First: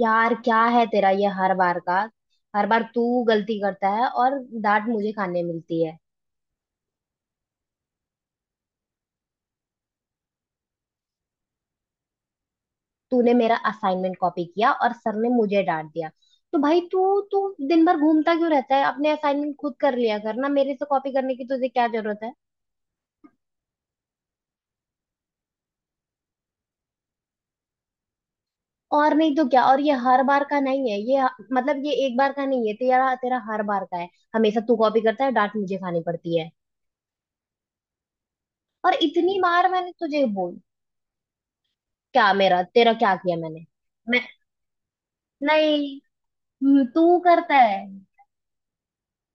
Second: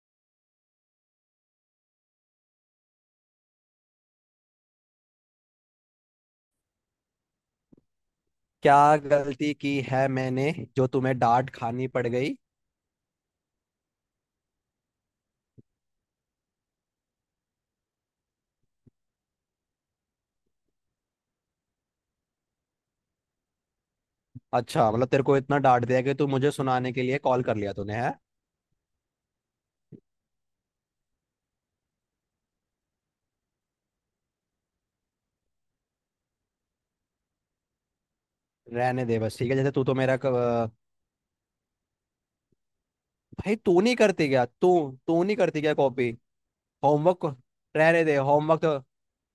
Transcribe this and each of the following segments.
यार क्या है तेरा ये हर बार का। हर बार तू गलती करता है और डांट मुझे खाने मिलती है। क्या गलती की है मैंने, जो तुम्हें डांट खानी पड़ गई। तूने मेरा असाइनमेंट कॉपी किया और सर ने मुझे डांट दिया। तो भाई तू तू दिन भर घूमता क्यों रहता है। अपने असाइनमेंट खुद कर लिया कर ना। मेरे से कॉपी करने की तुझे क्या जरूरत है। अच्छा मतलब तेरे को इतना डांट दिया कि तू मुझे सुनाने के लिए कॉल कर लिया तूने, है। और नहीं तो क्या। और ये हर बार का नहीं है ये। मतलब ये एक बार का नहीं है तेरा तेरा हर बार का है। हमेशा तू कॉपी करता है। डांट मुझे खानी पड़ती है। और रहने दे इतनी बस, ठीक है बार जैसे तू मैंने तो मेरा तुझे बोल। क्या मेरा तेरा क्या किया भाई मैंने। तू नहीं मैं करती क्या? तू तू नहीं करती क्या नहीं। कॉपी? तू होमवर्क? करता है। रहने दे, होमवर्क तो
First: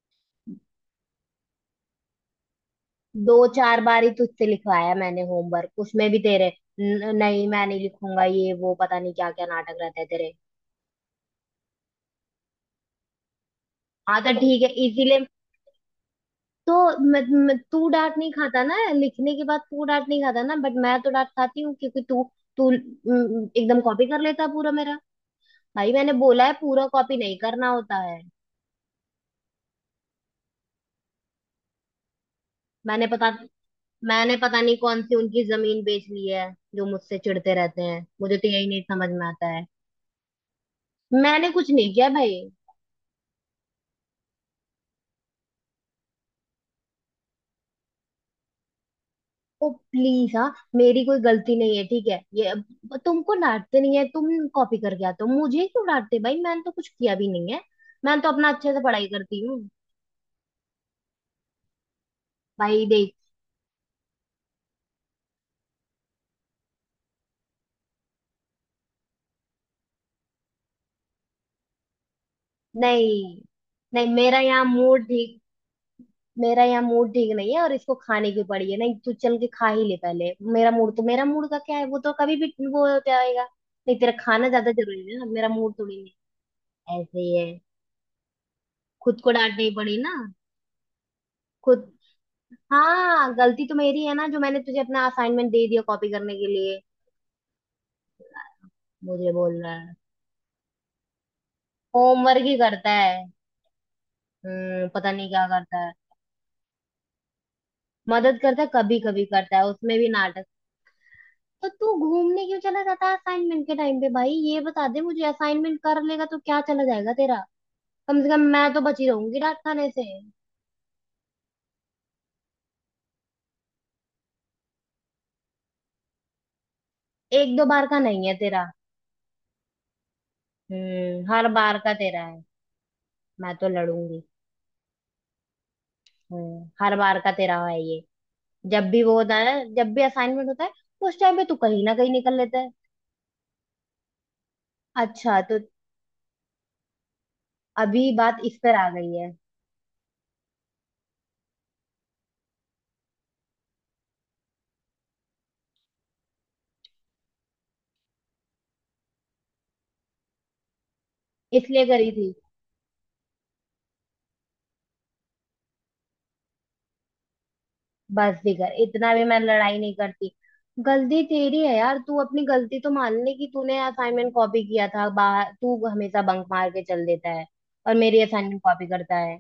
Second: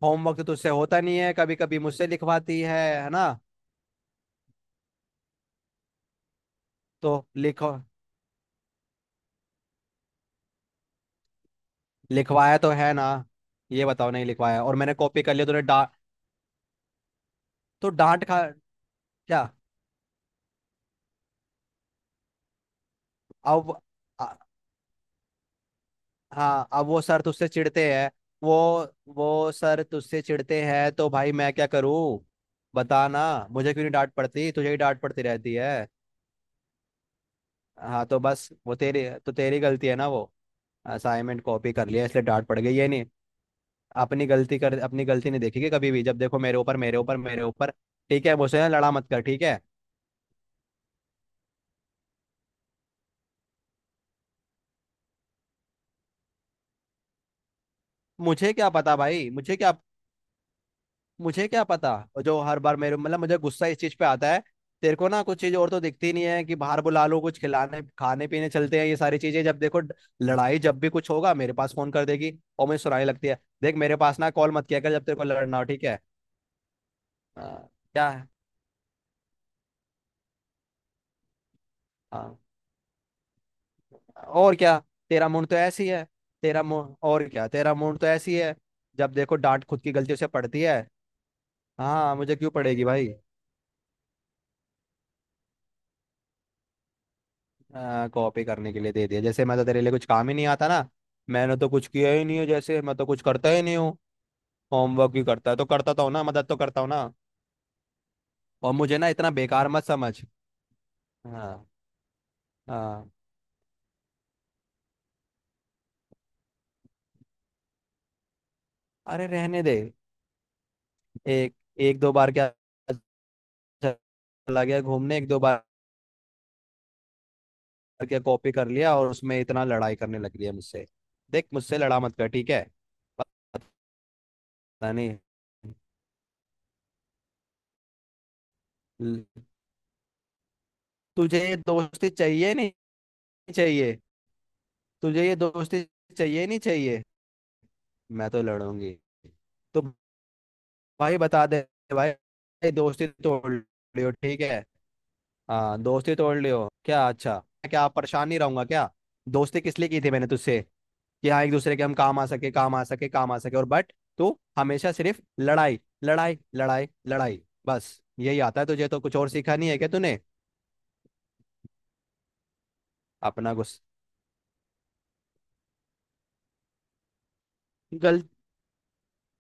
होमवर्क तो तुझसे होता नहीं है, कभी कभी मुझसे लिखवाती है ना। दो चार बार ही तुझसे लिखवाया मैंने होमवर्क। उसमें भी तेरे तो नहीं मैं लिखो, नहीं लिखूंगा। ये वो पता नहीं क्या क्या नाटक रहता है तेरे। लिखवाया तो है ना। ये बताओ, हाँ नहीं तो ठीक लिखवाया है और मैंने इसीलिए। कॉपी कर लिया तूने डा तो म, म, तू तो डांट डांट नहीं खा। खाता ना। लिखने के क्या? बाद तू डांट नहीं खाता ना। बट मैं तो डांट खाती हूँ क्योंकि तू। तू अब एकदम कॉपी कर लेता है पूरा मेरा। भाई मैंने बोला है हाँ, अब पूरा वो कॉपी सर नहीं तुझसे करना चिढ़ते होता हैं। है। वो वो सर तुझसे चिढ़ते हैं तो भाई मैं क्या करूँ? मैंने बता ना। पता मुझे क्यों नहीं डांट मैंने पड़ती, पता तुझे नहीं ही डांट कौन सी पड़ती उनकी रहती जमीन है। बेच ली है। जो मुझसे चिढ़ते रहते हाँ हैं। तो मुझे तो बस यही वो नहीं तेरी समझ में तो आता तेरी है। गलती है ना, वो असाइनमेंट मैंने कुछ कॉपी कर नहीं लिया किया इसलिए भाई। डांट पड़ गई, ये नहीं। अपनी गलती कर, अपनी गलती नहीं देखेगी कभी भी, जब देखो मेरे ऊपर, मेरे ऊपर, मेरे ऊपर। ठीक है, मुझसे ना लड़ा मत कर, ठीक है। ओ प्लीज हाँ। मेरी कोई गलती नहीं है ठीक है ये। अब तुमको डांटते नहीं है। तुम कॉपी करके आते हो मुझे क्यों डांटते। भाई मैंने तो कुछ किया भी नहीं है। मैं तो अपना मुझे क्या अच्छे से पता पढ़ाई भाई, करती मुझे हूँ। क्या मुझे क्या पता। और जो हर बार भाई मेरे देख। मतलब, मुझे गुस्सा इस चीज पे आता है। तेरे को ना कुछ चीज और तो दिखती नहीं है, कि बाहर बुला लो, कुछ खिलाने खाने पीने चलते हैं, ये सारी चीजें। जब देखो लड़ाई, जब भी कुछ होगा मेरे पास फोन कर देगी और मुझे सुनाई लगती है। नहीं देख, मेरे नहीं। पास ना कॉल मत किया कर जब तेरे को लड़ना हो, ठीक है। मेरा यहाँ मूड ठीक नहीं है। हाँ, और इसको क्या है। खाने की पड़ी है। नहीं तू चल के खा ही ले पहले। मेरा मूड तो मेरा मूड का क्या है। वो तो कभी हाँ, भी वो होता रहेगा। नहीं तेरा खाना और ज्यादा क्या। जरूरी है ना। तेरा मूड मेरा तो मूड ऐसी थोड़ी है। नहीं तेरा मूड है। ऐसे और ही क्या, है। तेरा मूड तो ऐसी है। जब खुद को देखो डांट डांटनी खुद की पड़ी ना। गलतियों से पड़ती है। खुद। हाँ, मुझे क्यों पड़ेगी भाई। हाँ गलती तो मेरी है ना। जो मैंने तुझे अपना असाइनमेंट दे दिया कॉपी करने के लिए। कॉपी करने के लिए दे दिया मुझे जैसे मैं बोल तो रहा तेरे लिए है। कुछ काम ही नहीं आता ना। मैंने तो कुछ किया ही नहीं होमवर्क है ही जैसे, करता मैं तो है। कुछ करता ही नहीं हूँ। पता होमवर्क ही नहीं क्या करता है, तो करता है। करता तो हूँ ना, मदद तो करता हूँ ना। मदद करता है और मुझे कभी ना कभी इतना करता है बेकार मत उसमें भी समझ। नाटक। हाँ तो तू घूमने क्यों चला जाता हाँ। है असाइनमेंट के टाइम पे। भाई ये बता दे मुझे। असाइनमेंट कर लेगा तो क्या चला जाएगा तेरा। कम से कम मैं तो बची अरे रहूंगी डांट रहने दे। खाने से। एक एक दो बार क्या, चला गया घूमने एक दो बार। एक दो बार का क्या नहीं है कॉपी कर तेरा। लिया और उसमें इतना लड़ाई करने लग रही है मुझसे। हर देख, बार मुझसे का लड़ा मत तेरा कर, है। ठीक है। मैं पता तो लड़ूंगी। नहीं। हर बार का तेरा है ये। जब भी वो होता ल- है ना। जब भी असाइनमेंट होता है उस टाइम तुझे पे तू ये कहीं ना दोस्ती कहीं निकल चाहिए? लेता है। नहीं चाहिए? तुझे ये अच्छा तो। दोस्ती चाहिए? नहीं चाहिए? अभी मैं बात तो इस पर आ लड़ूंगी। गई है। तो भाई बता दे। भाई भाई, दोस्ती तोड़ लियो, ठीक है। हाँ दोस्ती तोड़ लियो क्या, अच्छा। क्या परेशान नहीं रहूंगा क्या? दोस्ती किस लिए की थी मैंने तुझसे, कि हाँ एक दूसरे के इसलिए हम करी काम आ थी। सके, काम आ सके, काम आ सके, और बट तू हमेशा सिर्फ लड़ाई लड़ाई लड़ाई लड़ाई। बस बस यही आता है दिखर तुझे, तो इतना कुछ भी और मैं सीखा नहीं लड़ाई है क्या नहीं तूने? करती। गलती तेरी है यार। तू अपनी गलती तो मान ले कि अपना तूने गुस्स असाइनमेंट कॉपी किया था। बाहर तू हमेशा बंक मार के चल देता है और मेरी गल असाइनमेंट कॉपी करता है।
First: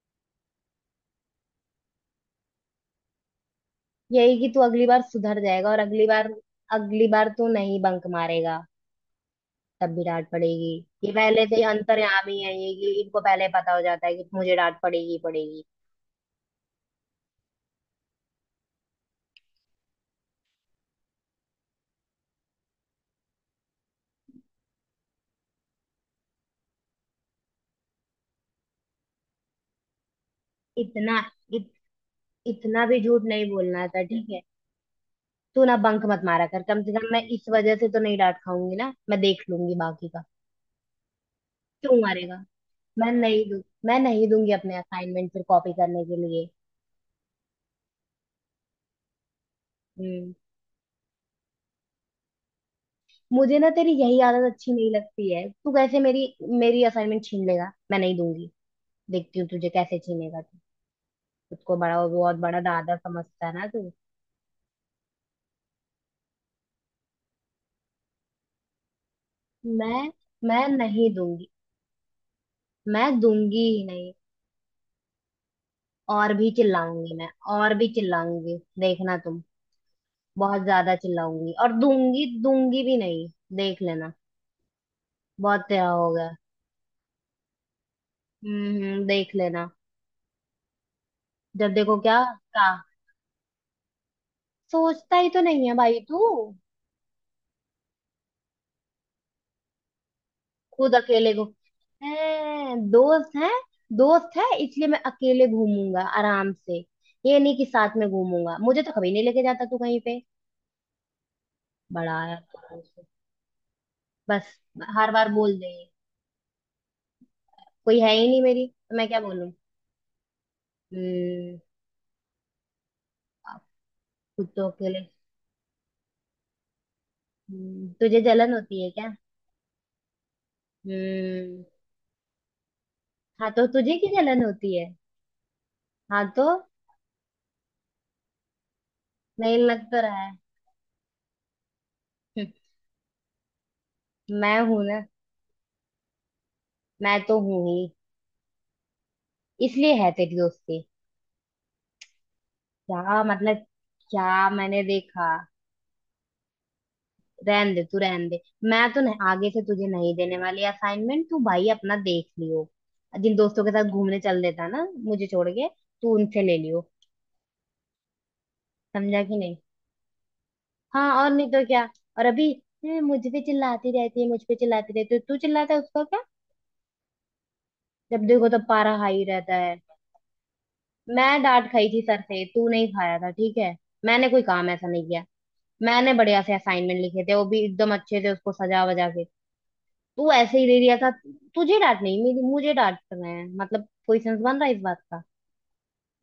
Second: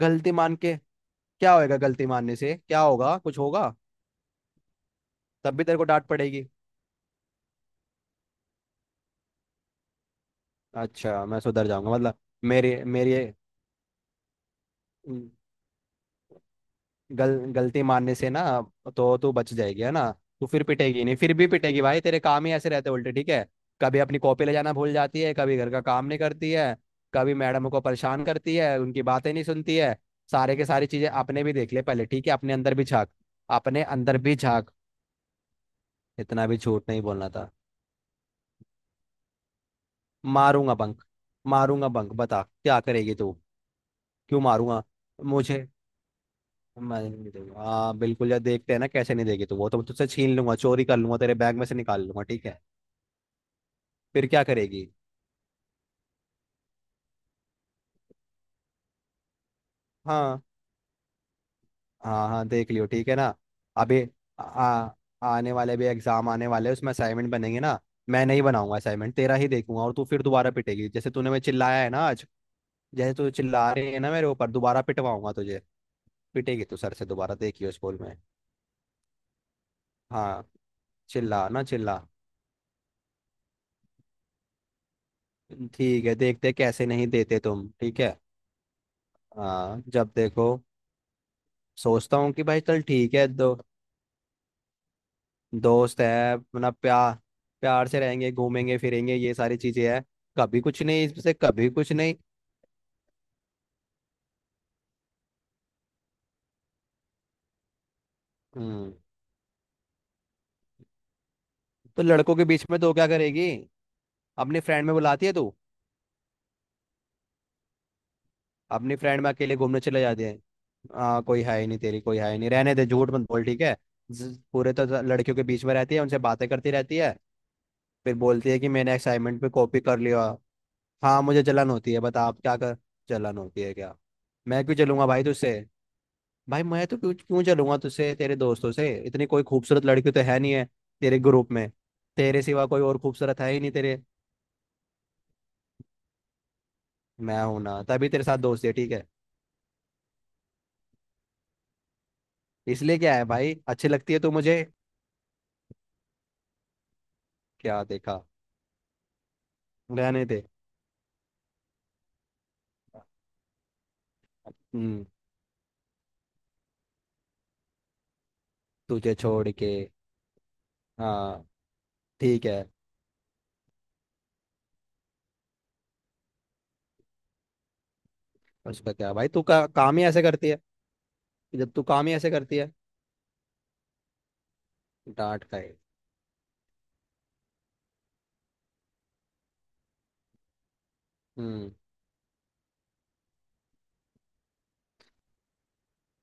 गलती मान के क्या होएगा, गलती मानने से क्या होगा, कुछ होगा? यही कि तू अगली बार सुधर तब भी जाएगा और तेरे को अगली डांट बार। पड़ेगी। अगली बार तू नहीं बंक मारेगा। तब भी डांट पड़ेगी। ये अच्छा मैं पहले से ही सुधर जाऊंगा मतलब। अंतर्यामी है ये। मेरी कि मेरी इनको पहले पता हो जाता है कि मुझे डांट पड़ेगी ही पड़ेगी। गल गलती मानने से ना, तो तू बच जाएगी है ना? तू फिर पिटेगी नहीं, फिर भी पिटेगी भाई, तेरे काम ही ऐसे रहते उल्टे, ठीक है। कभी अपनी कॉपी ले जाना भूल जाती है, कभी घर का काम नहीं करती है, कभी मैडम को परेशान करती है, उनकी बातें नहीं सुनती है। सारे के सारी चीजें इतना अपने भी इत, देख ले पहले, ठीक है, अपने अंदर इतना भी भी झांक। झूठ नहीं अपने बोलना था अंदर ठीक भी है। झांक। तू ना बंक मत मारा इतना भी कर। कम झूठ से नहीं कम मैं बोलना इस था। वजह से तो नहीं डांट खाऊंगी ना। मैं देख लूंगी बाकी का। मारूंगा बंक, मारूंगा क्यों बंक, मारेगा। बता क्या करेगी तू। मैं नहीं क्यों दूंगी अपने मारूंगा असाइनमेंट फिर मुझे? कॉपी करने के लिए। मैं नहीं दूंगा, हाँ बिल्कुल यार, देखते हैं ना कैसे नहीं देगी तू। वो तो मैं तुझसे हम्म। छीन लूंगा, चोरी कर लूंगा, तेरे बैग में से निकाल लूंगा, ठीक है। मुझे ना तेरी यही फिर क्या आदत अच्छी करेगी। नहीं लगती है। तू कैसे मेरी। मेरी असाइनमेंट छीन लेगा। मैं नहीं दूंगी। देखती हूँ तुझे कैसे छीनेगा हाँ। तू। खुद को बड़ा वो हाँ बहुत हाँ, बड़ा देख लियो, दादा ठीक है ना। समझता है ना तू। अभी आ, आने वाले भी एग्जाम आने वाले हैं, उसमें असाइनमेंट बनेंगे ना। मैं नहीं बनाऊंगा असाइनमेंट, तेरा ही देखूंगा और मैं। तू फिर दोबारा मैं पिटेगी, जैसे नहीं तूने मुझे दूंगी। चिल्लाया है ना आज। जैसे मैं तू दूंगी चिल्ला ही रही है ना नहीं। मेरे ऊपर, दोबारा पिटवाऊंगा तुझे। और भी पिटेगी तू सर से चिल्लाऊंगी मैं। दोबारा, देखियो और भी स्कूल में। चिल्लाऊंगी देखना तुम। हाँ। बहुत ज्यादा चिल्ला चिल्लाऊंगी ना और चिल्ला। दूंगी दूंगी भी नहीं। देख लेना। बहुत तेरा ठीक हो है, गया। देखते हैं कैसे नहीं देते तुम, ठीक है। हम्म, देख लेना। हाँ, जब देखो जब देखो सोचता क्या। हूँ कि भाई का। चल ठीक है, दो सोचता ही तो नहीं है भाई दोस्त तू। है अपना, प्यार। प्यार से रहेंगे, घूमेंगे फिरेंगे, ये सारी चीजें हैं। कभी कुछ खुद नहीं अकेले इससे, को कभी कुछ नहीं। है। दोस्त है। दोस्त है इसलिए मैं अकेले घूमूंगा आराम से। ये नहीं कि साथ में घूमूंगा। मुझे तो हम्म। कभी नहीं लेके जाता तू कहीं पे। तो बड़ा लड़कों आया के बीच में तो तू। क्या करेगी, बस अपनी फ्रेंड में हर बुलाती बार है तू, बोल दे। कोई है ही नहीं मेरी। तो अपनी मैं क्या फ्रेंड में बोलूं। अकेले घूमने चले जाते हैं। हाँ, कोई हम्म है ही नहीं तेरी, कोई है ही नहीं, रहने दे, झूठ मत बोल, आप। ठीक है। खुद तो पूरे तो अकेले। लड़कियों के बीच में रहती है, उनसे बातें करती रहती है। फिर तुझे बोलती जलन है कि होती है मैंने क्या। असाइनमेंट पे कॉपी कर लिया। हाँ मुझे हम्म। जलन होती है, बता आप क्या कर। जलन हाँ होती तो है क्या? तुझे की जलन मैं क्यों होती है। जलूंगा भाई तुझसे। हाँ तो भाई मैं तो क्यों क्यों चलूंगा तुझसे, तेरे दोस्तों से इतनी कोई नहीं लग खूबसूरत तो लड़की रहा तो है है नहीं है, तेरे ग्रुप में। तेरे हम्म, सिवा कोई और खूबसूरत है ही नहीं तेरे। मैं हूं ना। मैं तो मैं हूं हूं ना, ही। तभी तेरे साथ दोस्ती है, ठीक है। इसलिए है तेरी दोस्ती। इसलिए क्या क्या है भाई, मतलब। अच्छी लगती है तो क्या मुझे। मैंने देखा। रहन दे क्या तू देखा, रहन दे। मैं तो नहीं, आगे से तुझे नहीं रहने देने दे। वाली असाइनमेंट। तू भाई अपना देख लियो। जिन दोस्तों के साथ घूमने चल देता ना हम्म। मुझे छोड़ के। तू उनसे ले लियो। तुझे समझा कि छोड़ नहीं। के। हाँ और हाँ। नहीं तो क्या। और ठीक अभी। है। "हैं, मुझ पे चिल्लाती रहती है मुझ पे चिल्लाती रहती है तो तू चिल्लाता है उसका क्या। जब देखो तो उसका पारा क्या हाई भाई, तू रहता है। काम ही ऐसे करती है। मैं डांट जब तू खाई थी काम ही सर ऐसे से करती तू है, नहीं खाया था ठीक है। मैंने कोई काम ऐसा नहीं किया। डांट खाए। मैंने बढ़िया से असाइनमेंट लिखे थे वो भी एकदम अच्छे से उसको सजा वजा के। तू ऐसे ही ले लिया था। हम्म। तुझे डांट नहीं मेरी मुझे डांट रहे हैं। मतलब कोई सेंस बन रहा है इस बात का।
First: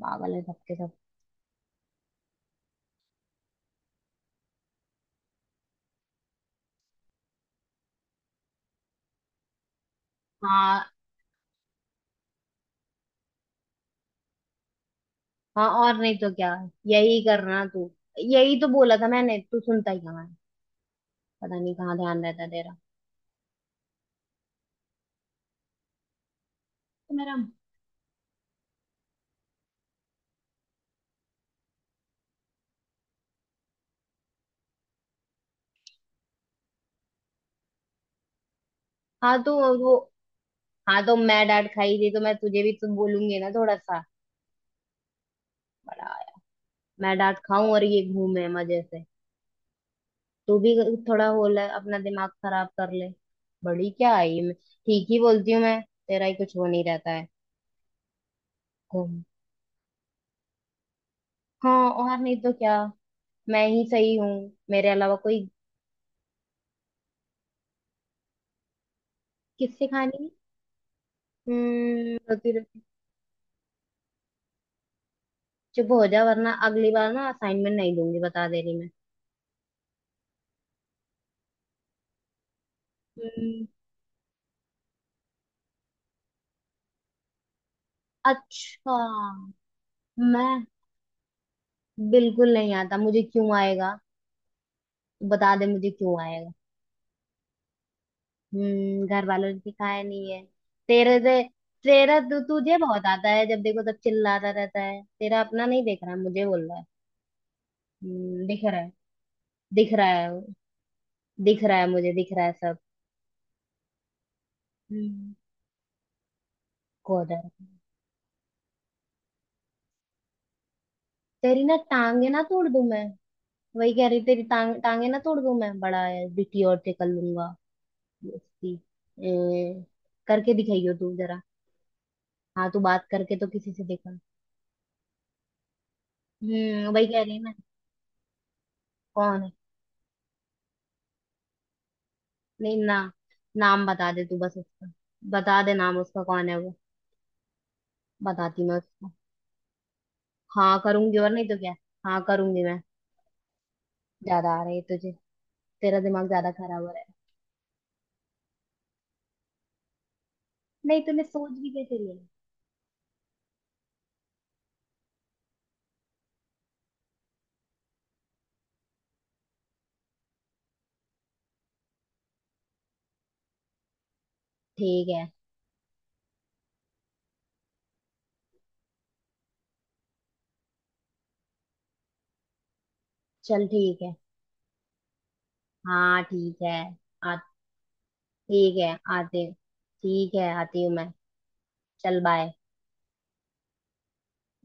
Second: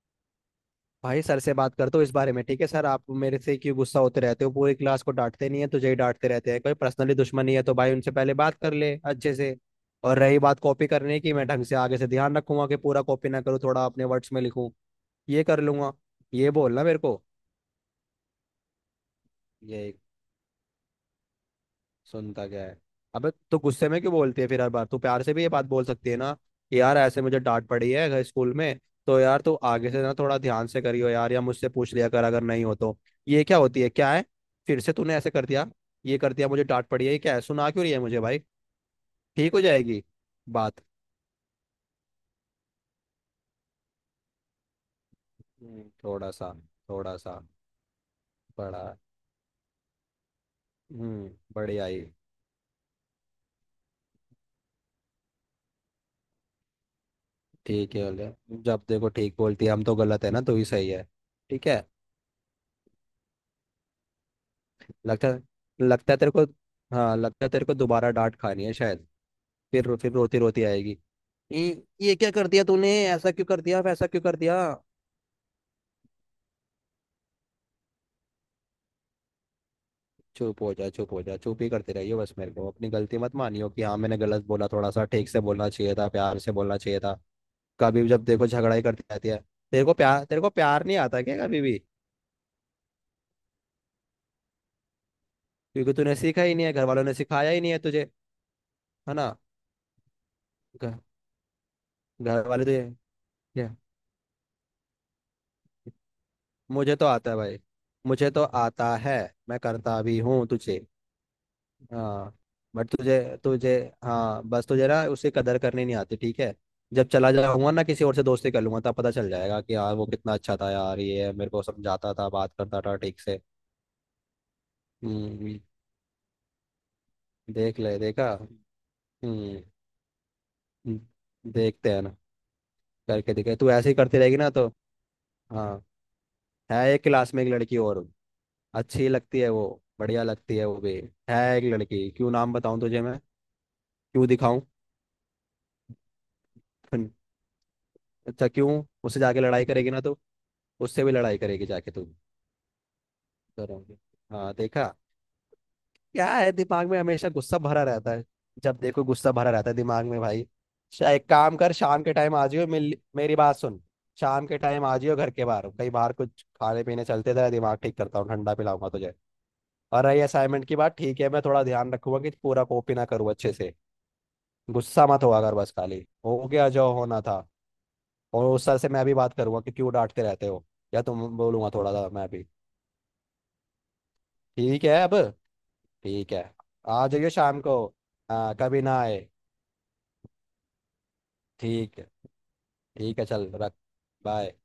पागल है सबके सब। भाई सर से बात करते हो इस बारे में, ठीक है। सर, आप मेरे से क्यों गुस्सा होते रहते हो, पूरी क्लास को डांटते नहीं है, तुझे ही डांटते रहते हैं, कोई पर्सनली दुश्मनी है तो भाई, उनसे पहले बात कर ले अच्छे से। और रही बात हाँ, कॉपी करने की, मैं ढंग से आगे से ध्यान रखूंगा कि पूरा कॉपी ना करूँ, थोड़ा अपने वर्ड्स में लिखूं, ये कर हाँ लूंगा। और नहीं तो क्या। ये बोलना मेरे यही को। करना तू। यही तो बोला था मैंने। तू सुनता ये ही कहाँ है। पता नहीं कहाँ ध्यान रहता सुनता क्या तेरा। है। अबे तो गुस्से में क्यों बोलती है फिर हर बार तू, प्यार से भी ये बात बोल सकती है ना, कि यार तो ऐसे मेरा। मुझे डांट पड़ी है अगर स्कूल में, तो यार तू आगे से ना थोड़ा ध्यान से करियो, यार या मुझसे पूछ लिया कर अगर नहीं हो तो। ये क्या होती है, क्या है, फिर से तूने ऐसे कर दिया, ये कर दिया, मुझे डांट पड़ी है, ये क्या है, सुना क्यों रही है मुझे भाई। हाँ ठीक तो हो वो। जाएगी बात। हाँ तो मैं डांट खाई थी तो मैं तुझे भी तो बोलूंगी ना थोड़ा सा। बड़ा। थोड़ा सा। थोड़ा मैं डांट सा। खाऊं और ये घूमे मजे बड़ा। से। तू भी थोड़ा हम्म। हो ले बढ़िया अपना ही। दिमाग खराब कर ले। बड़ी क्या आई मैं। ठीक ही बोलती हूँ मैं। तेरा ही कुछ वो नहीं रहता है। ठीक है, बोले। जब देखो घूम। ठीक बोलती है, हम तो गलत है ना, तू ही सही है। ठीक है। हाँ और नहीं तो क्या। मैं ही सही हूँ। मेरे अलावा लगता कोई। लगता है तेरे को, हाँ लगता है तेरे को दोबारा डांट खानी है शायद। फिर किससे फिर खानी है। रोती रोती आएगी। ये क्या कर रोती दिया रोती। तूने, ऐसा क्यों कर दिया, वैसा क्यों कर दिया। चुप हो जा वरना अगली बार ना असाइनमेंट नहीं दूंगी बता दे रही मैं। चुप हो जा, चुप हो जा, चुप ही करते रहिए बस मेरे को, अपनी गलती मत हम्म, मानियो कि हाँ मैंने गलत बोला, थोड़ा सा ठीक से बोलना चाहिए था, प्यार से बोलना चाहिए था। कभी भी जब देखो झगड़ा ही अच्छा। करती रहती है। तेरे को प्यार तेरे को मैं। प्यार नहीं आता क्या कभी भी? बिल्कुल नहीं आता मुझे क्यों आएगा। बता दे मुझे क्योंकि तूने क्यों सीखा आएगा। ही नहीं है, घर वालों ने सिखाया ही नहीं है तुझे, है घर ना। वालों ने सिखाया नहीं है। घ- तेरे से। तेरा घर वाले तुझे तुझे। बहुत आता है। जब क्या? देखो तब चिल्लाता रहता है। तेरा अपना नहीं देख रहा है मुझे बोल रहा है। मुझे तो आता है भाई, मुझे तो दिख रहा है। आता है, मैं दिख करता रहा भी है वो, हूँ तुझे। दिख रहा है मुझे दिख हाँ रहा है सब। बट तुझे तुझे हाँ बस तुझे ना उसकी हम्म। कदर करनी नहीं आती, ठीक है। जब चला गोदर जाऊंगा ना किसी और से दोस्ती कर लूंगा, तब पता चल जाएगा कि यार वो कितना अच्छा था, यार ये है, मेरे को तेरी ना समझाता टांगे था, ना बात तोड़ करता दूं था मैं। ठीक से। वही कह रही तेरी टांगे ना तोड़ दूं हम्म। मैं। बड़ा है बिटी और से कर लूंगा। देख ले, देखा। उसकी। हम्म। ए, करके दिखाइयो हम्म, तू जरा। देखते हैं ना। हाँ तू बात करके करके तो देखे, तू किसी से ऐसे ही देखा। करती रहेगी ना तो। हाँ, है एक वही कह क्लास रही है में एक ना। लड़की और, अच्छी लगती कौन है है। वो, बढ़िया लगती है वो भी। है एक लड़की, क्यों नाम बताऊं नहीं ना। तुझे मैं, नाम बता दे क्यों तू बस दिखाऊं उसका। बता दे नाम उसका कौन है वो। फिर। अच्छा बताती क्यों, मैं उसको। उससे जाके लड़ाई करेगी ना तो? हाँ उससे भी करूंगी और लड़ाई नहीं तो करेगी क्या। जाके तू, हाँ करूंगी मैं। करोगे। ज्यादा हाँ आ रही है देखा। तुझे। तेरा क्या दिमाग ज्यादा है, खराब हो दिमाग में रहा है। हमेशा गुस्सा भरा रहता है, जब देखो गुस्सा भरा रहता है दिमाग में भाई। नहीं तूने एक सोच काम भी कर, कैसे शाम के लिया। टाइम आ जियो, मिल, मेरी बात सुन। शाम के टाइम आ जियो घर के बाहर, कहीं बाहर कुछ खाने पीने चलते, तेरा दिमाग ठीक करता हूँ, ठंडा पिलाऊंगा तुझे। और रही असाइनमेंट की बात, ठीक है, मैं थोड़ा ध्यान रखूंगा कि पूरा कॉपी ना करूँ अच्छे से। गुस्सा ठीक मत है। हुआ कर, बस खाली हो गया जो होना था। और उस सर से मैं भी बात करूंगा कि क्यों डांटते रहते हो, या तुम बोलूंगा थोड़ा सा मैं भी। चल ठीक है। ठीक है अब। हाँ ठीक है। ठीक है। आ जाइए आ शाम को। हाँ ठीक कभी है ना आए। आते ठीक है आती हूँ मैं। ठीक है। चल बाय। ठीक है, चल रख। बाय।